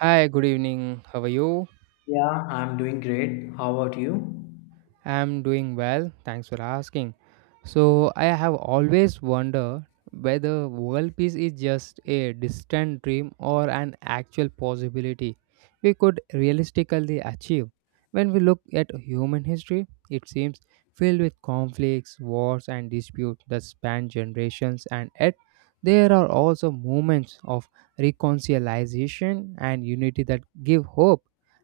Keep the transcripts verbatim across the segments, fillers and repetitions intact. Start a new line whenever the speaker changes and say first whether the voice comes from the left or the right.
right: Hi, good evening. How are you?
left: Yeah, I'm doing great. How about you?
right: I'm doing well. Thanks for asking. So, I have always wondered whether world peace is just a distant dream or an actual possibility we could realistically achieve. When we look at human history, it seems filled with conflicts, wars, and disputes that span generations, and yet there are also moments of reconciliation and unity that give hope.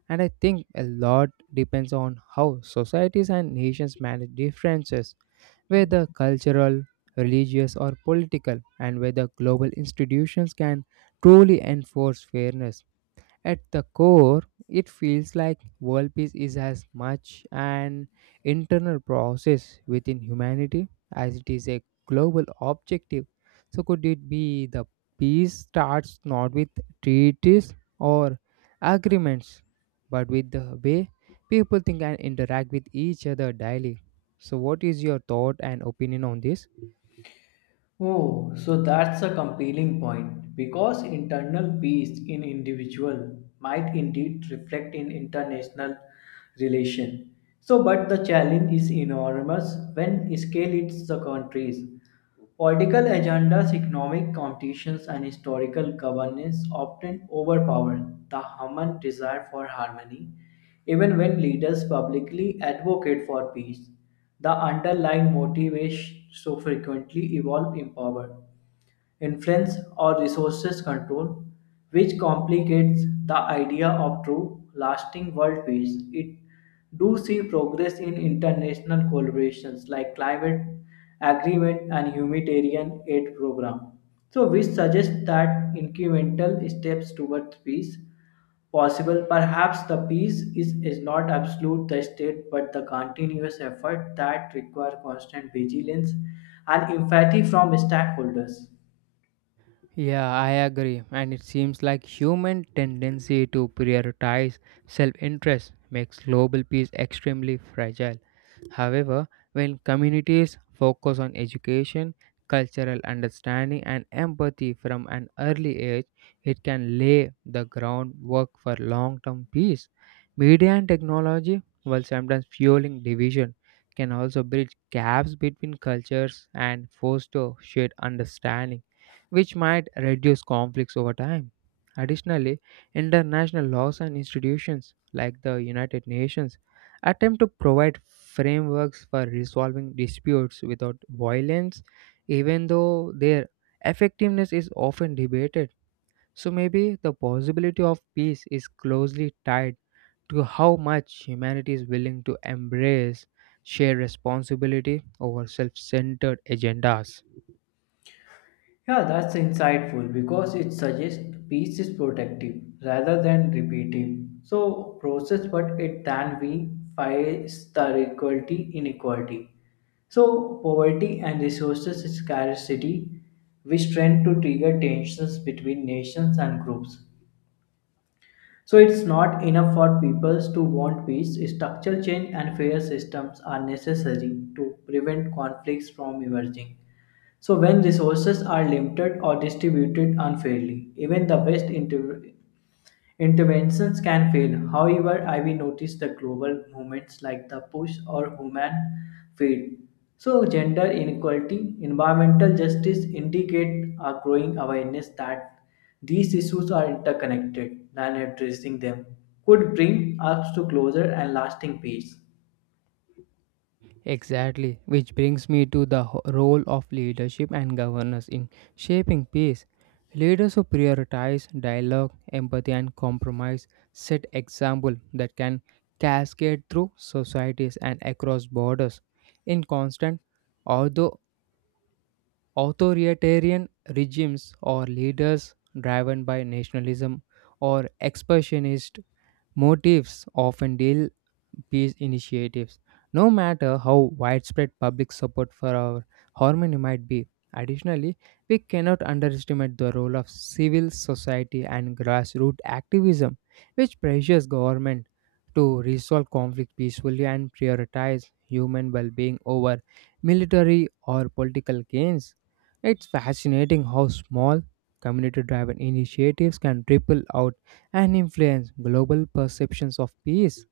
right: And I think a lot depends on how societies and nations manage differences, whether cultural, religious, or political, and whether global institutions can truly enforce fairness. At the core, it feels like world peace is as much an internal process within humanity as it is a global objective. So, could it be the peace starts not with treaties or agreements, but with the way people think and interact with each other daily? So, what is your thought and opinion on this?
left: Oh, so that's a compelling point because internal peace in individual might indeed reflect in international relation. So, but the challenge is enormous when scale it's the countries. Political agendas, economic competitions, and historical governance often overpower the human desire for harmony. Even when leaders publicly advocate for peace, the underlying motivations so frequently evolve in power influence, or resources control, which complicates the idea of true, lasting world peace. It do see progress in international collaborations like climate agreement and humanitarian aid program. So, which suggests that incremental steps towards peace possible. Perhaps the peace is, is not absolute the state, but the continuous effort that require constant vigilance and empathy from stakeholders.
right: Yeah, I agree. And it seems like human tendency to prioritize self-interest makes global peace extremely fragile. However, when communities focus on education, cultural understanding, and empathy from an early age, it can lay the groundwork for long term peace. Media and technology, while sometimes fueling division, can also bridge gaps between cultures and foster shared understanding, which might reduce conflicts over time. Additionally, international laws and institutions like the United Nations attempt to provide frameworks for resolving disputes without violence, even though their effectiveness is often debated. So maybe the possibility of peace is closely tied to how much humanity is willing to embrace shared responsibility over self centered agendas.
left: Yeah, that's insightful because it suggests peace is protective rather than repetitive. So process but it than we fights the equality inequality. So poverty and resources scarcity which tend to trigger tensions between nations and groups. So it's not enough for peoples to want peace. Structural change and fair systems are necessary to prevent conflicts from emerging. So when resources are limited or distributed unfairly, even the best inter- interventions can fail. However, I will notice the global movements like the push or human field. So, gender inequality, environmental justice indicate a growing awareness that these issues are interconnected, and addressing them could bring us to closer and lasting peace.
right: Exactly, which brings me to the ho- role of leadership and governance in shaping peace. Leaders who prioritize dialogue, empathy, and compromise set example that can cascade through societies and across borders. In constant, although authoritarian regimes or leaders driven by nationalism or expansionist motives often deal peace initiatives. No matter how widespread public support for our harmony might be, additionally, we cannot underestimate the role of civil society and grassroots activism, which pressures government to resolve conflict peacefully and prioritize human well-being over military or political gains. It's fascinating how small community-driven initiatives can ripple out and influence global perceptions of peace.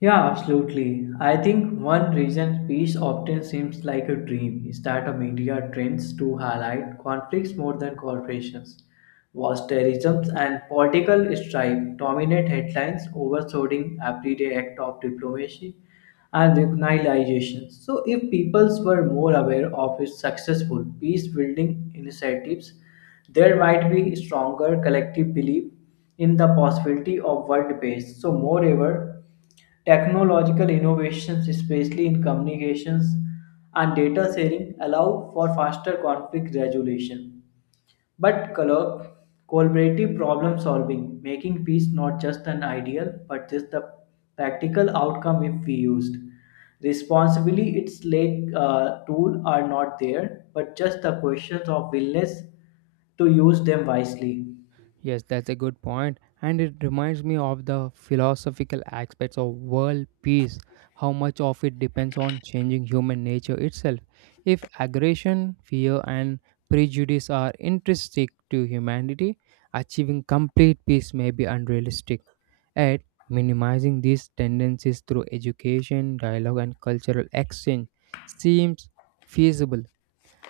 left: Yeah, absolutely. I think one reason peace often seems like a dream is that the media trends to highlight conflicts more than corporations. Whilst terrorism and political strife dominate headlines, overshadowing everyday act of diplomacy and recognition. So, if peoples were more aware of its successful peace-building initiatives, there might be stronger collective belief in the possibility of world peace. So, moreover technological innovations, especially in communications and data sharing, allow for faster conflict resolution. But collo- collaborative problem solving, making peace not just an ideal but just the practical outcome if we used. Responsibly, its like uh, tool are not there, but just the questions of willingness to use them wisely.
right: Yes, that's a good point, and it reminds me of the philosophical aspects of world peace, how much of it depends on changing human nature itself. If aggression, fear, and prejudice are intrinsic to humanity, achieving complete peace may be unrealistic. Yet, minimizing these tendencies through education, dialogue, and cultural exchange seems feasible.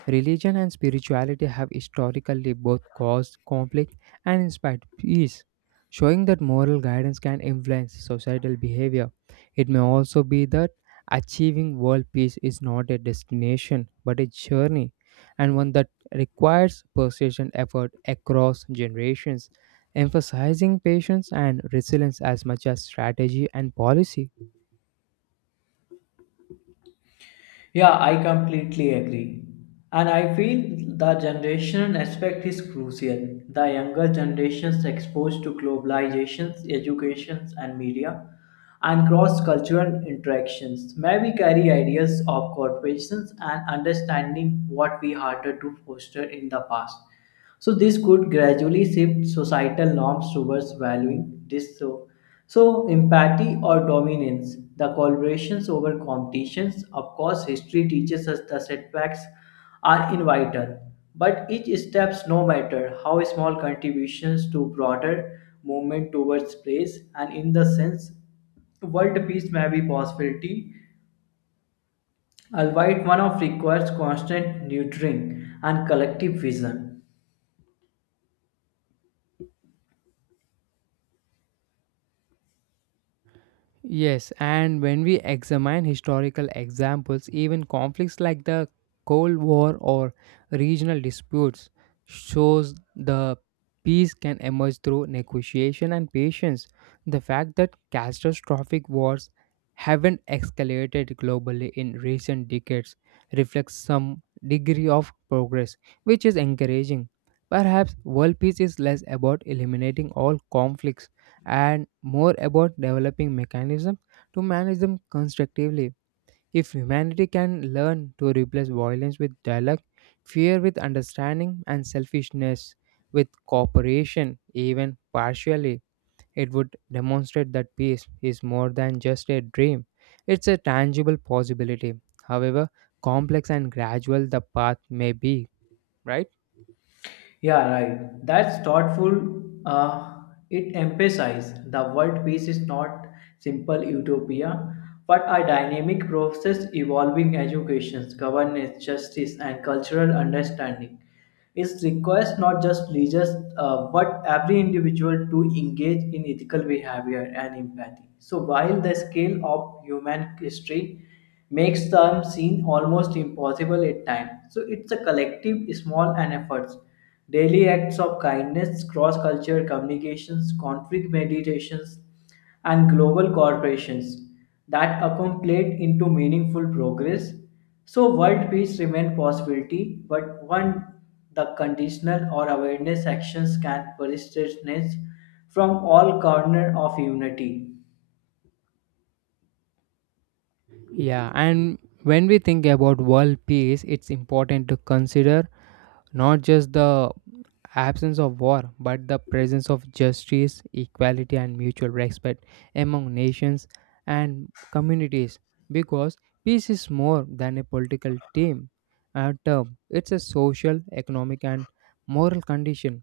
right: Religion and spirituality have historically both caused conflict and inspired peace, showing that moral guidance can influence societal behavior. It may also be that achieving world peace is not a destination but a journey, and one that requires persistent effort across generations, emphasizing patience and resilience as much as strategy and policy.
left: Yeah, I completely agree. And I feel the generation aspect is crucial. The younger generations exposed to globalizations, educations and media and cross-cultural interactions may we carry ideas of corporations and understanding what we harder to foster in the past. So this could gradually shift societal norms towards valuing this so. So empathy or dominance, the collaborations over competitions, of course history teaches us the setbacks are inevitable. But each steps, no matter how small contributions to broader movement towards place and in the sense world peace may be possibility, albeit one of requires constant nurturing and collective vision.
right: Yes, and when we examine historical examples, even conflicts like the Cold War or regional disputes shows the peace can emerge through negotiation and patience. The fact that catastrophic wars haven't escalated globally in recent decades reflects some degree of progress, which is encouraging. Perhaps world peace is less about eliminating all conflicts and more about developing mechanisms to manage them constructively. If humanity can learn to replace violence with dialogue, fear with understanding, and selfishness with cooperation, even partially, it would demonstrate that peace is more than just a dream. It's a tangible possibility. However, complex and gradual the path may be, right?
left: Yeah, right. That's thoughtful. Uh, it emphasizes the world peace is not simple utopia, but a dynamic process evolving education, governance, justice, and cultural understanding. It requires not just leaders, uh, but every individual to engage in ethical behavior and empathy. So while the scale of human history makes them seem almost impossible at times, so it's a collective, small, and efforts. Daily acts of kindness, cross cultural communications, conflict meditations, and global corporations that accumulate into meaningful progress. So, world peace remains possibility, but one the conditional or awareness actions can persist from all corner of unity.
right: Yeah, and when we think about world peace, it's important to consider not just the absence of war, but the presence of justice, equality, and mutual respect among nations and communities. Because peace is more than a political team uh, term. It's a social, economic, and moral condition.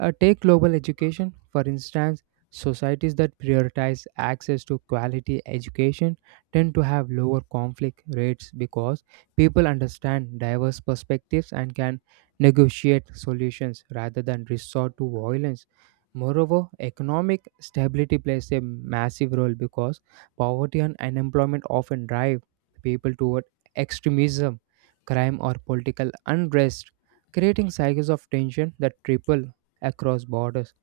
right: Uh, take global education, for instance. Societies that prioritize access to quality education tend to have lower conflict rates because people understand diverse perspectives and can negotiate solutions rather than resort to violence. Moreover, economic stability plays a massive role because poverty and unemployment often drive people toward extremism, crime, or political unrest, creating cycles of tension that triple across borders.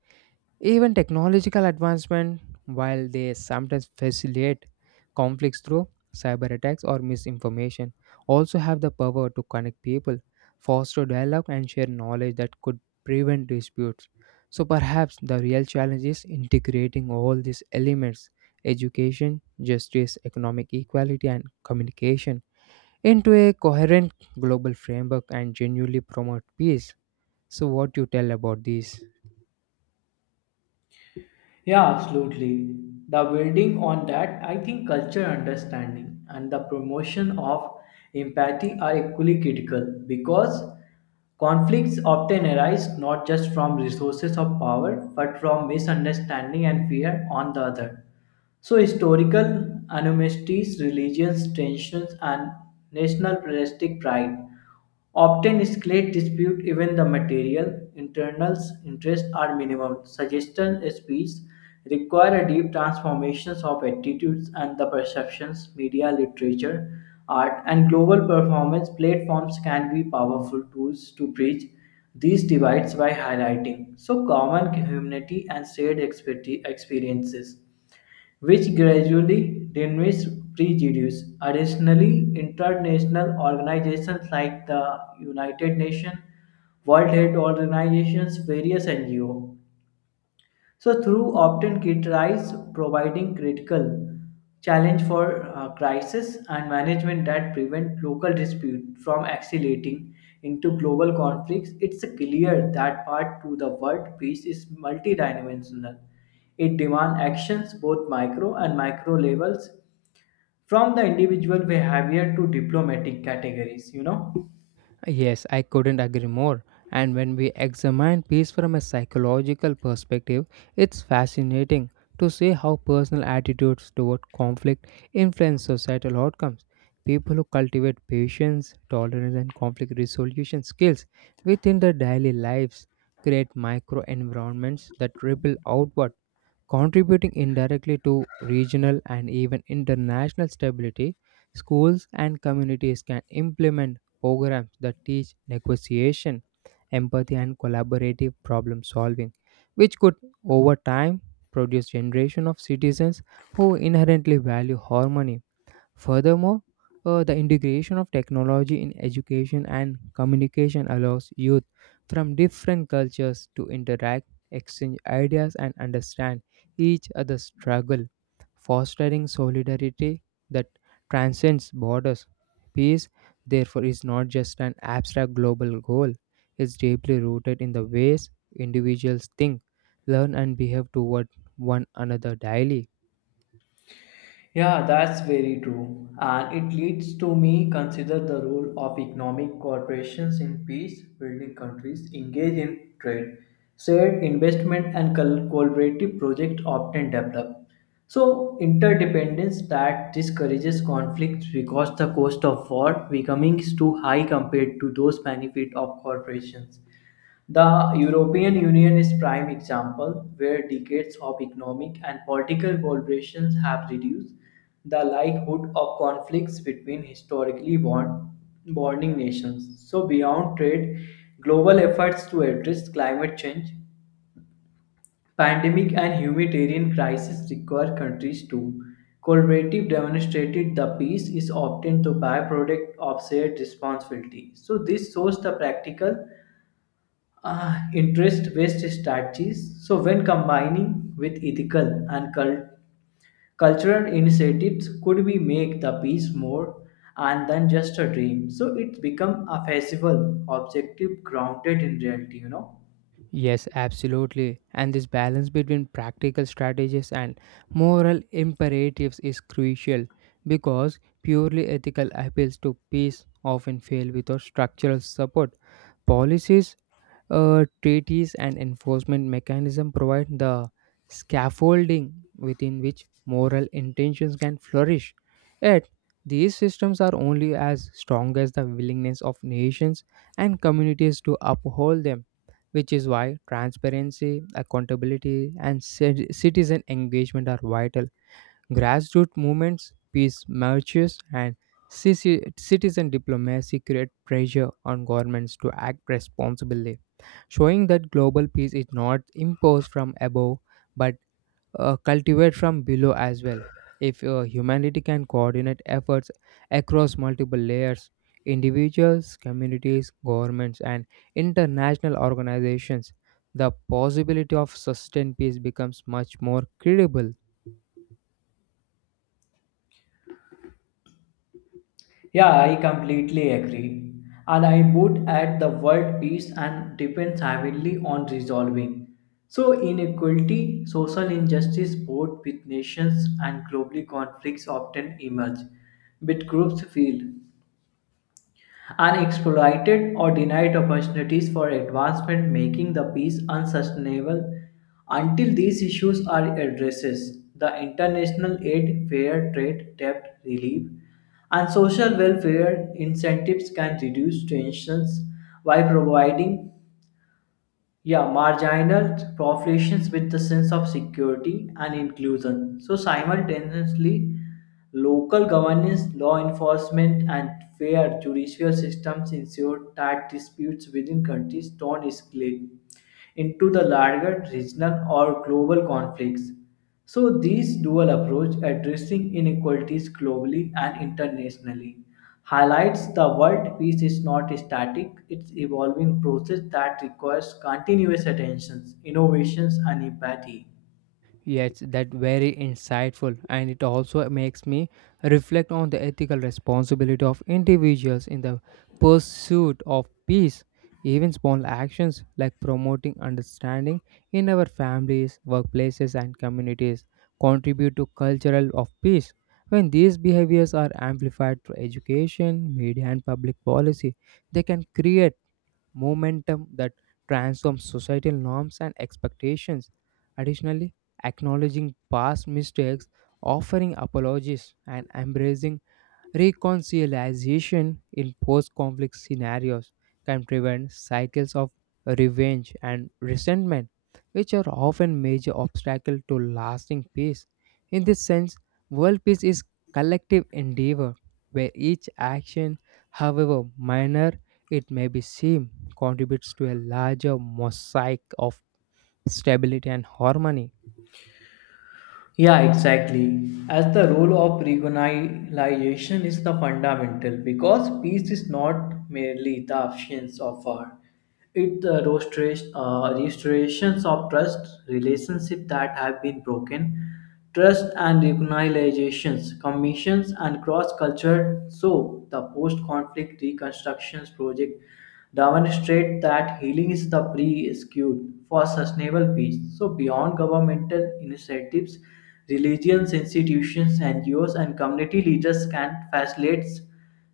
right: Even technological advancement, while they sometimes facilitate conflicts through cyber attacks or misinformation, also have the power to connect people, foster dialogue, and share knowledge that could prevent disputes. So perhaps the real challenge is integrating all these elements education, justice, economic equality, and communication into a coherent global framework and genuinely promote peace. So, what you tell about this?
left: Yeah, absolutely. The building on that, I think culture understanding and the promotion of empathy are equally critical because conflicts often arise not just from resources of power but from misunderstanding and fear on the other. So, historical animosities, religious tensions, and nationalistic pride often escalate dispute even the material internals interests are minimum. Suggestion speeds require a deep transformations of attitudes and the perceptions, media, literature, art, and global performance platforms can be powerful tools to bridge these divides by highlighting so common humanity and shared expecti- experiences which gradually diminished prejudice. Additionally, international organizations like the United Nations, World Health Organizations, various N G Os so through opt-in kit rise providing critical challenge for uh, crisis and management that prevent local dispute from escalating into global conflicts, it's clear that part to the world peace is multidimensional. It demands actions both micro and macro levels from the individual behavior to diplomatic categories, you know.
right: Yes, I couldn't agree more. And when we examine peace from a psychological perspective, it's fascinating to see how personal attitudes toward conflict influence societal outcomes. People who cultivate patience, tolerance, and conflict resolution skills within their daily lives create micro environments that ripple outward contributing indirectly to regional and even international stability. Schools and communities can implement programs that teach negotiation, empathy, and collaborative problem solving, which could over time produce generation of citizens who inherently value harmony. Furthermore, uh, the integration of technology in education and communication allows youth from different cultures to interact, exchange ideas, and understand each other's struggle, fostering solidarity that transcends borders. Peace, therefore, is not just an abstract global goal, it's deeply rooted in the ways individuals think, learn, and behave toward one another daily.
left: Yeah, that's very true. And it leads to me consider the role of economic corporations in peace building countries engage in trade, shared investment and col- collaborative projects often develop. So interdependence that discourages conflicts because the cost of war becoming is too high compared to those benefit of corporations. The European Union is prime example where decades of economic and political collaborations have reduced the likelihood of conflicts between historically bond- bonding nations. So beyond trade, global efforts to address climate change, pandemic and humanitarian crisis require countries to collaborative demonstrated the peace is obtained the byproduct of shared responsibility. So this shows the practical uh, interest-based strategies. So, when combining with ethical and cul- cultural initiatives, could we make the piece more and than just a dream? So, it's become a feasible, objective, grounded in reality. You know.
right: Yes, absolutely. And this balance between practical strategies and moral imperatives is crucial because purely ethical appeals to peace often fail without structural support. Policies Uh, treaties and enforcement mechanism provide the scaffolding within which moral intentions can flourish. Yet, these systems are only as strong as the willingness of nations and communities to uphold them, which is why transparency, accountability, and cit- citizen engagement are vital. Grassroots movements, peace marches, and cici- citizen diplomacy create pressure on governments to act responsibly, showing that global peace is not imposed from above but uh, cultivated from below as well. If uh, humanity can coordinate efforts across multiple layers, individuals, communities, governments, and international organizations, the possibility of sustained peace becomes much more credible.
left: Yeah, I completely agree. And I would add the word peace and depends heavily on resolving. So, inequality, social injustice, both with nations and globally conflicts often emerge, but groups feel unexploited or denied opportunities for advancement, making the peace unsustainable until these issues are addressed. The international aid, fair trade, debt relief, and social welfare incentives can reduce tensions by providing yeah, marginalized populations with the sense of security and inclusion. So simultaneously, local governance, law enforcement, and fair judicial systems ensure that disputes within countries don't escalate into the larger regional or global conflicts. So this dual approach addressing inequalities globally and internationally highlights the world peace is not a static, it's evolving process that requires continuous attention, innovations and empathy.
right: Yes, that very insightful, and it also makes me reflect on the ethical responsibility of individuals in the pursuit of peace. Even small actions like promoting understanding in our families, workplaces, and communities contribute to cultural of peace. When these behaviors are amplified through education, media, and public policy, they can create momentum that transforms societal norms and expectations. Additionally, acknowledging past mistakes, offering apologies, and embracing reconciliation in post conflict scenarios can prevent cycles of revenge and resentment, which are often major obstacles to lasting peace. In this sense, world peace is collective endeavor where each action, however minor it may be seem, contributes to a larger mosaic of stability and harmony.
left: Yeah, exactly. As the role of recognition is the fundamental because peace is not merely the absence of war. It the restoration, uh, restorations of trust, relationship that have been broken, trust and reorganizations, commissions, and cross-cultural. So, the post-conflict reconstructions project demonstrate that healing is the prerequisite for sustainable peace. So, beyond governmental initiatives, religions, institutions, N G Os, and community leaders can facilitate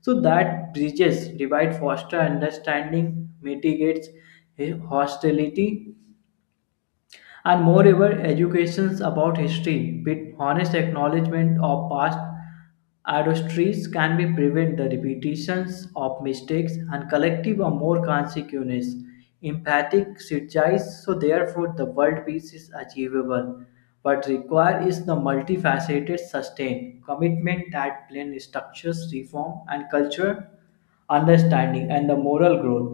left: so that bridges divide, foster understanding, mitigates hostility, and moreover, educations about history with honest acknowledgement of past adversities can be prevent the repetitions of mistakes and collective or more consequences. Empathic strategies, so therefore the world peace is achievable, but require is the multifaceted sustained commitment that blend structures, reform and culture understanding and the moral growth.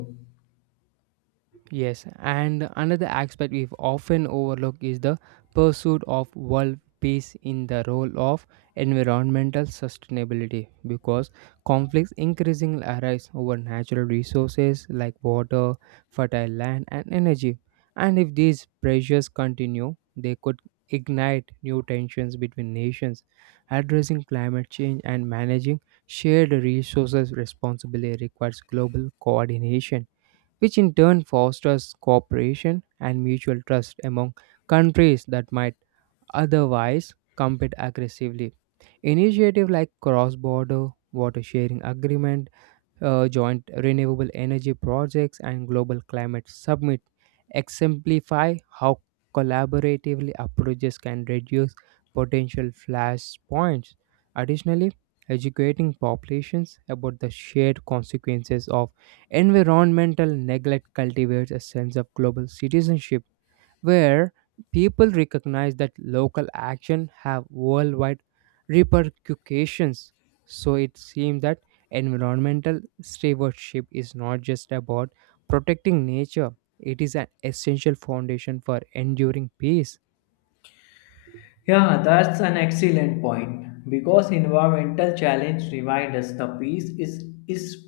right: Yes, and another aspect we've often overlooked is the pursuit of world peace in the role of environmental sustainability because conflicts increasingly arise over natural resources like water, fertile land, and energy. And if these pressures continue, they could ignite new tensions between nations. Addressing climate change and managing shared resources responsibly requires global coordination which in turn fosters cooperation and mutual trust among countries that might otherwise compete aggressively. Initiatives like cross border water sharing agreement uh, joint renewable energy projects and global climate summit exemplify how collaboratively approaches can reduce potential flashpoints. Additionally, educating populations about the shared consequences of environmental neglect cultivates a sense of global citizenship where people recognize that local action have worldwide repercussions. So it seems that environmental stewardship is not just about protecting nature, it is an essential foundation for enduring peace.
left: Yeah, that's an excellent point because environmental challenge remind us the peace is, is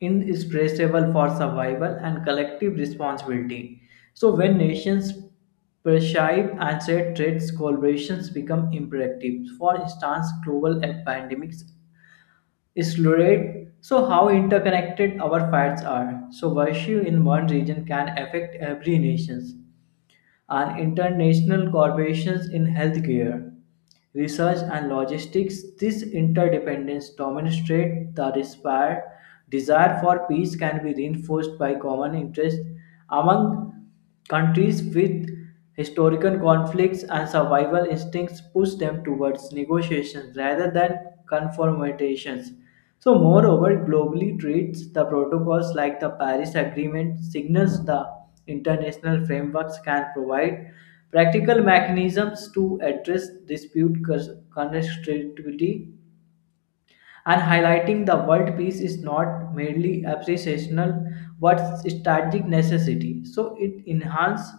left: inexpressible for survival and collective responsibility. So when nations prescribe and set threats, collaborations become imperative. For instance, global pandemics accelerate so how interconnected our fights are. So virtue in one region can affect every nation and international corporations in healthcare, research, and logistics. This interdependence demonstrates the despair- desire for peace can be reinforced by common interests among countries with historical conflicts and survival instincts push them towards negotiations rather than confrontations. So, moreover, globally treats the protocols like the Paris Agreement signals the international frameworks can provide practical mechanisms to address dispute cons- connectivity and highlighting the world peace is not merely aspirational, but strategic necessity. So it enhances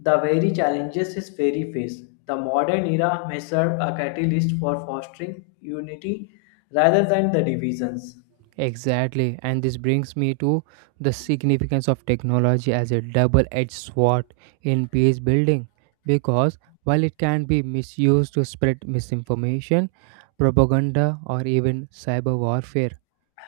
left: the very challenges is very face. The modern era may serve a catalyst for fostering unity rather than the divisions.
right: Exactly, and this brings me to the significance of technology as a double edged sword in peace building. Because while it can be misused to spread misinformation, propaganda, or even cyber warfare,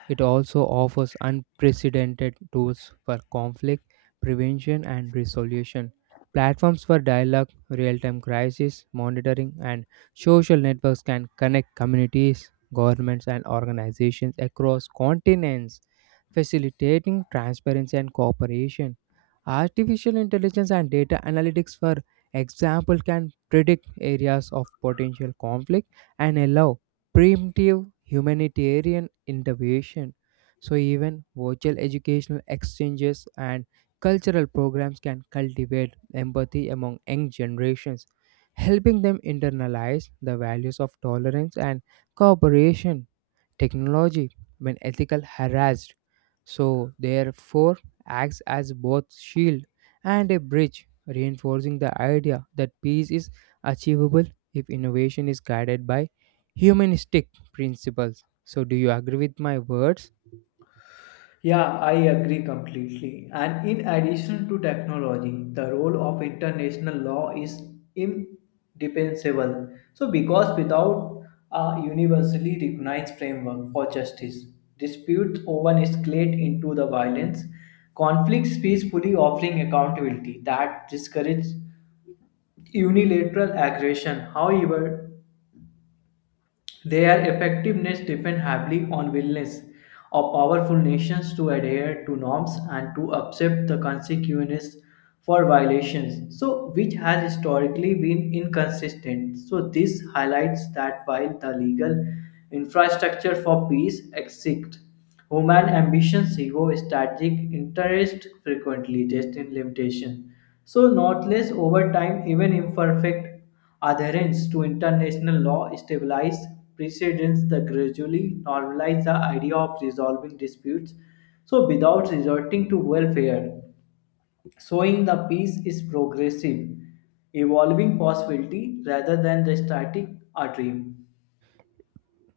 right: it also offers unprecedented tools for conflict prevention and resolution, platforms for dialogue, real time crisis monitoring, and social networks can connect communities, governments, and organizations across continents facilitating transparency and cooperation. Artificial intelligence and data analytics, for example, can predict areas of potential conflict and allow preemptive humanitarian intervention. So, even virtual educational exchanges and cultural programs can cultivate empathy among young generations, helping them internalize the values of tolerance and cooperation technology when ethical harassed so therefore acts as both shield and a bridge reinforcing the idea that peace is achievable if innovation is guided by humanistic principles. So do you agree with my words?
left: Yeah, I agree completely. And in addition to technology, the role of international law is indispensable. So, because without a universally recognized framework for justice, disputes often escalate into the violence, conflicts peacefully offering accountability that discourages unilateral aggression. However, their effectiveness depends heavily on willingness of powerful nations to adhere to norms and to accept the consequences for violations, so which has historically been inconsistent. So this highlights that while the legal infrastructure for peace exists, human ambitions, ego, strategic interest frequently test in limitation. So not less over time, even imperfect adherence to international law established precedents that gradually normalized the idea of resolving disputes so without resorting to welfare, showing the peace is progressive, evolving possibility rather than the static a dream.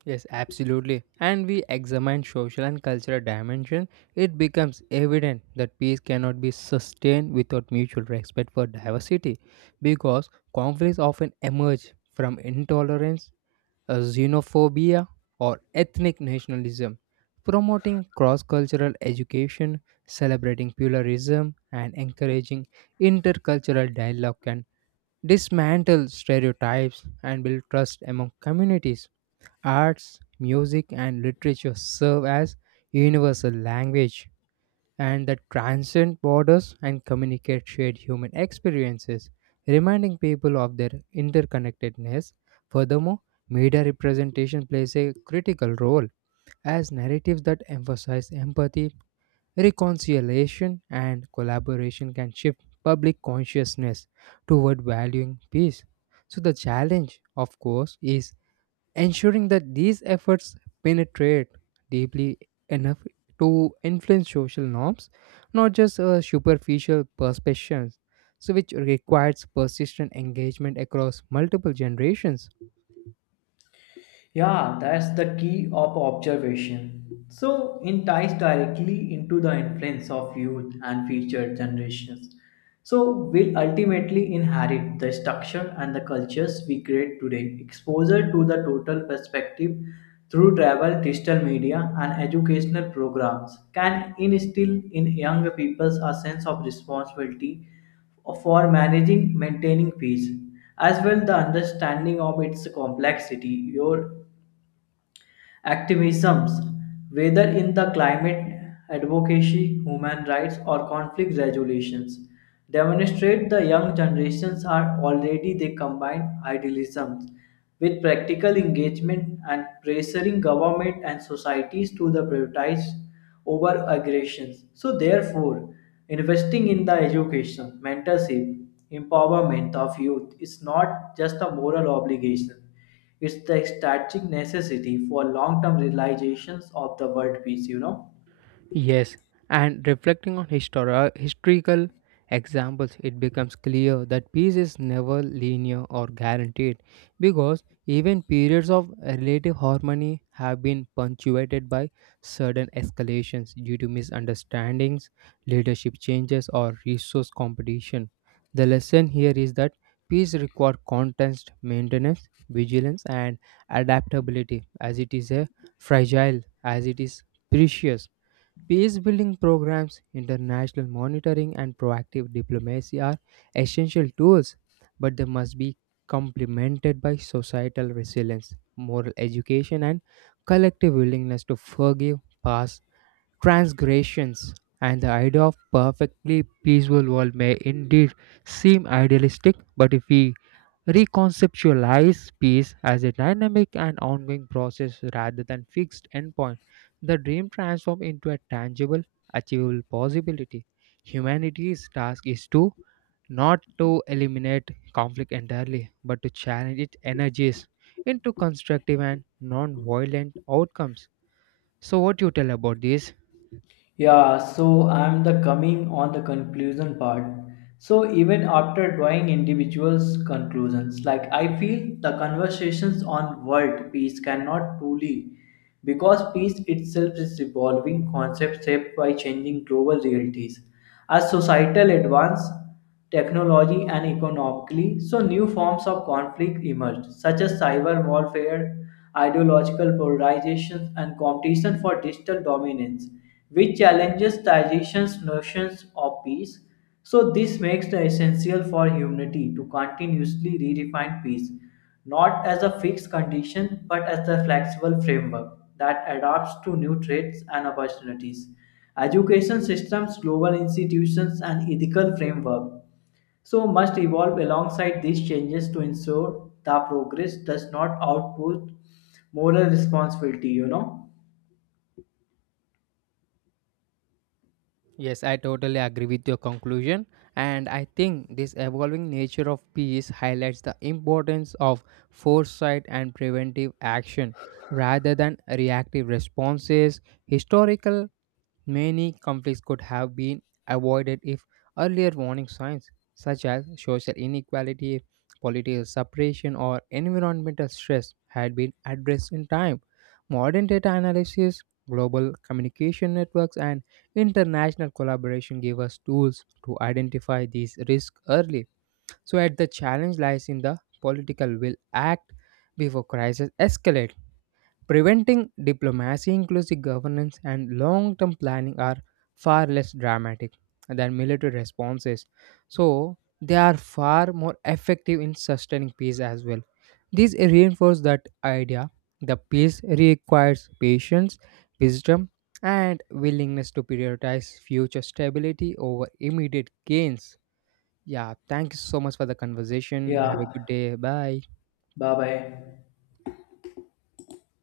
right: Yes, absolutely. And we examine social and cultural dimension, it becomes evident that peace cannot be sustained without mutual respect for diversity because conflicts often emerge from intolerance, uh, xenophobia, or ethnic nationalism. Promoting cross cultural education, celebrating pluralism, and encouraging intercultural dialogue can dismantle stereotypes and build trust among communities. Arts, music, and literature serve as universal language and that transcend borders and communicate shared human experiences, reminding people of their interconnectedness. Furthermore, media representation plays a critical role as narratives that emphasize empathy, reconciliation, and collaboration can shift public consciousness toward valuing peace. So, the challenge, of course, is ensuring that these efforts penetrate deeply enough to influence social norms, not just uh, superficial perceptions, so which requires persistent engagement across multiple generations.
left: Yeah, that's the key of observation. So it ties directly into the influence of youth and future generations. So will ultimately inherit the structure and the cultures we create today. Exposure to the total perspective through travel, digital media, and educational programs can instill in young peoples a sense of responsibility for managing maintaining peace as well the understanding of its complexity your activisms, whether in the climate advocacy, human rights, or conflict resolutions, demonstrate the young generations are already they combine idealisms with practical engagement and pressuring government and societies to the prioritize over aggressions. So therefore, investing in the education, mentorship, empowerment of youth is not just a moral obligation. It's the strategic necessity for long-term realizations of the world peace, you know.
right: Yes, and reflecting on histori- historical examples, it becomes clear that peace is never linear or guaranteed because even periods of relative harmony have been punctuated by sudden escalations due to misunderstandings, leadership changes, or resource competition. The lesson here is that peace requires constant maintenance, vigilance, and adaptability as it is a fragile, as it is precious. Peace building programs, international monitoring, and proactive diplomacy are essential tools, but they must be complemented by societal resilience, moral education, and collective willingness to forgive past transgressions. And the idea of perfectly peaceful world may indeed seem idealistic, but if we reconceptualize peace as a dynamic and ongoing process rather than fixed endpoint. The dream transforms into a tangible, achievable possibility. Humanity's task is to not to eliminate conflict entirely, but to challenge its energies into constructive and non-violent outcomes. So, what you tell about this?
left: Yeah, so I'm the coming on the conclusion part. So even after drawing individuals' conclusions, like I feel the conversations on world peace cannot truly, because peace itself is evolving concept shaped by changing global realities. As societal advance, technology, and economically, so new forms of conflict emerged, such as cyber warfare, ideological polarization, and competition for digital dominance, which challenges traditions' notions of peace. So this makes the essential for humanity to continuously redefine peace, not as a fixed condition, but as a flexible framework that adapts to new threats and opportunities education systems, global institutions, and ethical framework so must evolve alongside these changes to ensure the progress does not output moral responsibility, you know.
right: Yes, I totally agree with your conclusion. And I think this evolving nature of peace highlights the importance of foresight and preventive action rather than reactive responses. Historical many conflicts could have been avoided if earlier warning signs, such as social inequality, political separation, or environmental stress, had been addressed in time. Modern data analysis, global communication networks, and international collaboration give us tools to identify these risks early. So, at the challenge lies in the political will act before crises escalate. Preventing diplomacy, inclusive governance, and long term planning are far less dramatic than military responses. So, they are far more effective in sustaining peace as well. This reinforces that idea the peace requires patience, wisdom, and willingness to prioritize future stability over immediate gains. Yeah, thank you so much for the conversation. Have a
left: Yeah,
right: good day. Bye.
left: bye bye.